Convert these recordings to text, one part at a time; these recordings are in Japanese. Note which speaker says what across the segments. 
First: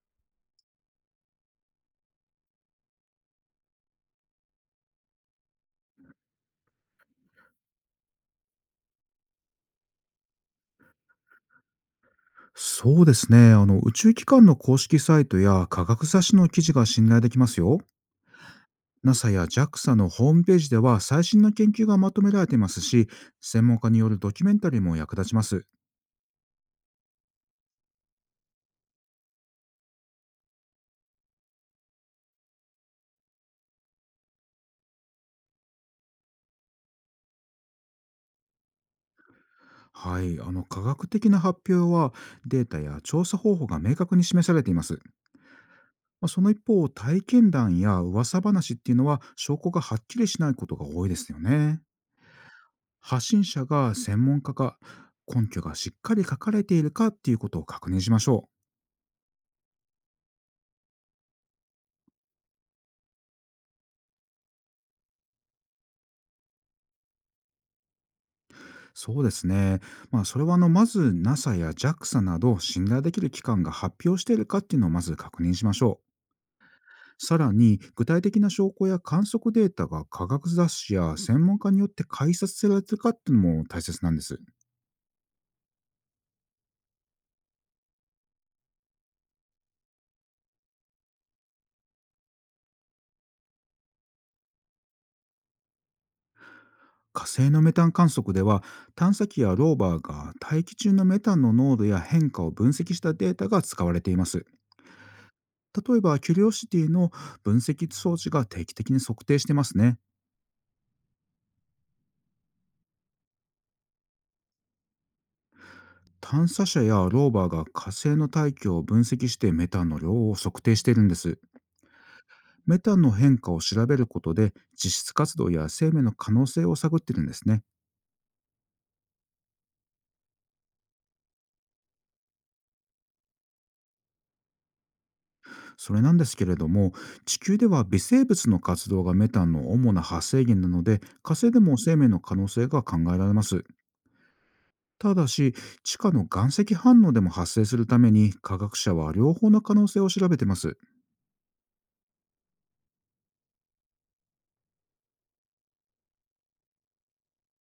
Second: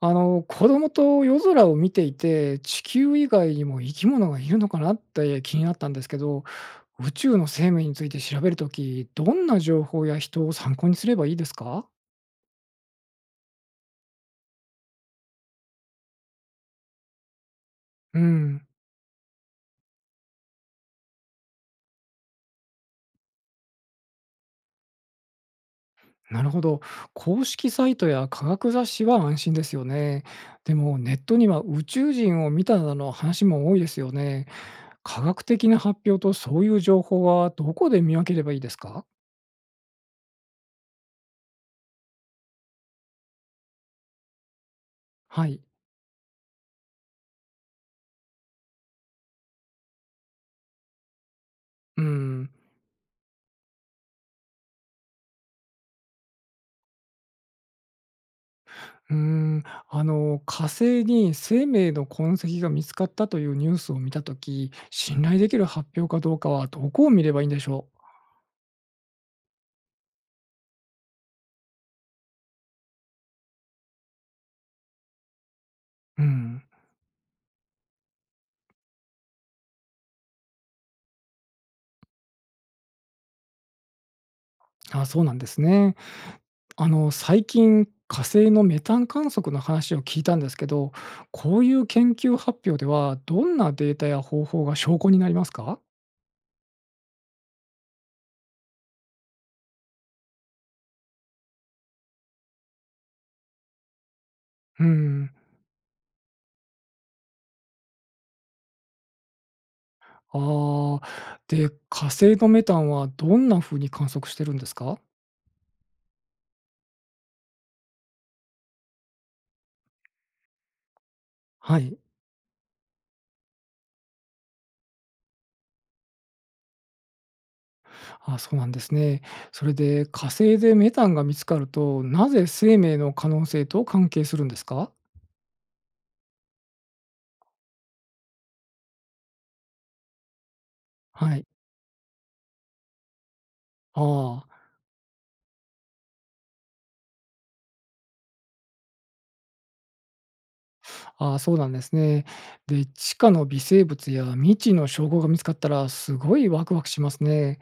Speaker 1: 子供と夜空を見ていて、地球以外にも生き物がいるのかなって気になったんですけど、宇宙の生命について調べるとき、どんな情報や人を参考にすればいいですか？
Speaker 2: そうですね。宇宙機関の公式サイトや科学雑誌の記事が信頼できますよ。
Speaker 1: うん、
Speaker 2: NASA や JAXA のホームページでは最新の研究がまとめられていますし、専門家によるドキュメンタリーも役立ちます。
Speaker 1: なるほど。公式サイトや科学雑誌は安心ですよね。でも、ネットには宇宙人を見たなどの話も多いですよね。科学的な発表とそういう情報はどこで見分ければいいですか？
Speaker 2: はい、あの科学的な発表は、データや調査方法が明確に示されています。
Speaker 1: はい。
Speaker 2: まあ、その一方、体験談や噂話っていうのは証拠がはっきりしないことが多いですよね。
Speaker 1: うん。
Speaker 2: 発信者が専門家か、根拠がしっかり書かれているかっていうことを確認しましょ
Speaker 1: うーん、あの火星に生命の痕跡が見つかったというニュースを見たとき、信頼できる発表かどうかはどこを見ればいいんでしょ
Speaker 2: う。そうですね。まあ、それはまず NASA や JAXA など信頼できる機関が発表しているかっていうのをまず確認しましょう。
Speaker 1: う。うん、
Speaker 2: さらに、具体的な証拠や観測データが科学雑誌や専門家によって解説されているかっていうのも大切なんです。
Speaker 1: あ、そうなんですね。あの最近火星のメタン観測の話を聞いたんですけど、こういう研究発表ではどんなデータや方法が証拠になりますか？
Speaker 2: 火星のメタン観測では、探査機やローバーが大気中のメタンの濃度や変化を分析したデータが使われています。
Speaker 1: うん、
Speaker 2: 例えばキュリオシティの分析装置が定期的に測定してますね。
Speaker 1: ああ、で火星のメタンはどんな風に観測してるんですか？
Speaker 2: 探査車やローバーが火星の大気を分析して、メタンの量を測定しているんです。
Speaker 1: はい。
Speaker 2: メタンの変化を調べることで、実質活動や生命の可能性を探っているんですね。
Speaker 1: あ、そうなんですね。それで火星でメタンが見つかると、なぜ生命の可能性と関係するんですか？
Speaker 2: それなんですけれども、地球では微生物の活動がメタンの主な発生源なので、火
Speaker 1: はい。
Speaker 2: 星でも生命の可能性が考えられます。
Speaker 1: あ
Speaker 2: ただし、地下の岩石反応でも発生するために、科学者は両方の可能性を調べてます。
Speaker 1: あ、ああそうなんですね。で、地下の微生物や未知の証拠が見つかったら、すごいワクワクしますね。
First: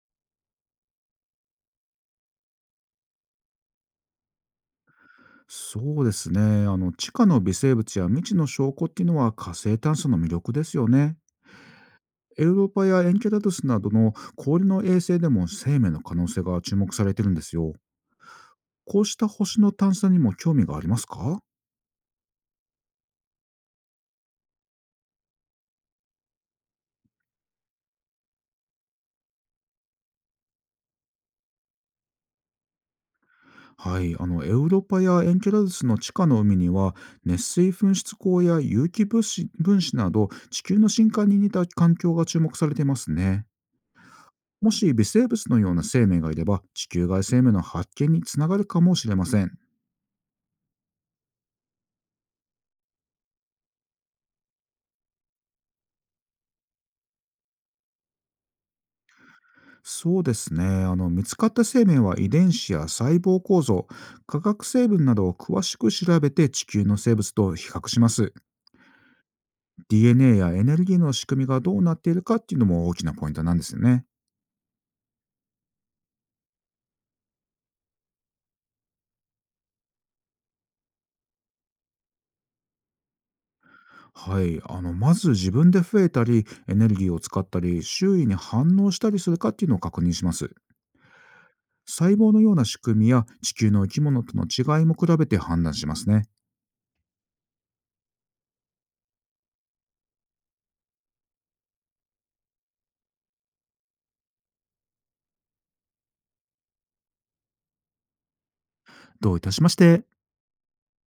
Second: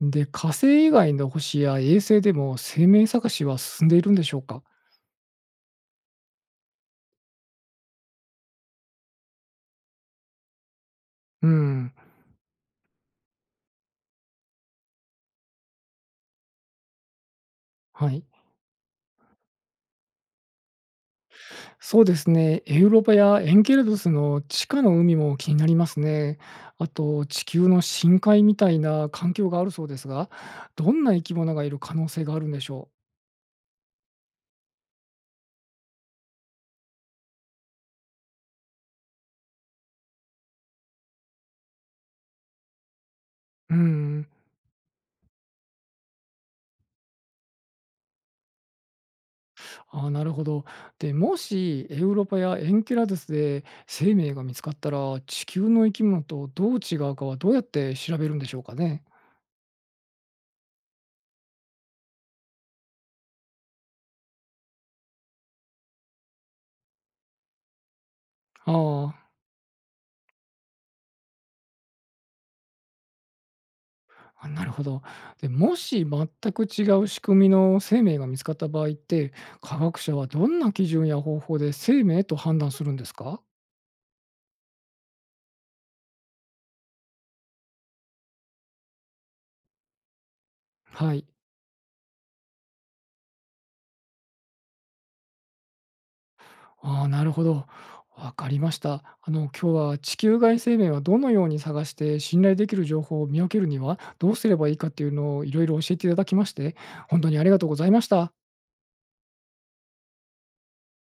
Speaker 1: で、火星以外の星や衛星でも生命探しは進んでいるんでしょうか？
Speaker 2: そうですね、あの地下の微生物や未知の証拠っていうのは火星探査の魅力ですよね。
Speaker 1: うん。
Speaker 2: エウローパやエンケラドゥスなどの氷の衛星でも生命の可能性が注目されてるんですよ。
Speaker 1: はい。
Speaker 2: こうした星の探査にも興味がありますか？
Speaker 1: そうですね。エウロパやエンケラドゥスの地下の海も気になりますね。あと、地球の深海みたいな環境があるそうですが、どんな生き物がいる可能性があるんでしょ
Speaker 2: はい、あのエウロパやエンケラドゥスの地下の海には、熱水噴出口や有機物子分子など地球の深海に似た環境が注目されていますね。
Speaker 1: う。うん、
Speaker 2: もし微生物のような生命がいれば、地球外生命の発見につながるかもしれません。
Speaker 1: あーなるほど。でもしエウロパやエンケラドゥスで生命が見つかったら、地球の生き物とどう違うかはどうやって調べるんでしょうかね。
Speaker 2: そうですね、あの見つかった生命は遺伝子や細胞構造、化学成分などを詳しく調べて地球の生物と比較します。
Speaker 1: ああ、
Speaker 2: DNA やエネルギーの仕組みがどうなっているかっていうのも大きなポイントなんですよね。
Speaker 1: あ、なるほど。で、もし全く違う仕組みの生命が見つかった場合って、科学者はどんな基準や方法で生命と判断するんですか？
Speaker 2: はい、あのまず自分で増えたりエネルギーを使ったり周囲に反応したりするかっていうのを確認します。
Speaker 1: はい。
Speaker 2: 細胞のような仕組みや地球の生き物との違いも比べて判断しますね。
Speaker 1: ああ、なるほど。わかりました。今日は地球外生命はどのように探して信頼できる情報を見分けるにはどうすればいいかっていうのをいろいろ教えていただきまして、本当にありがとうございました。
Speaker 2: どういたしまして。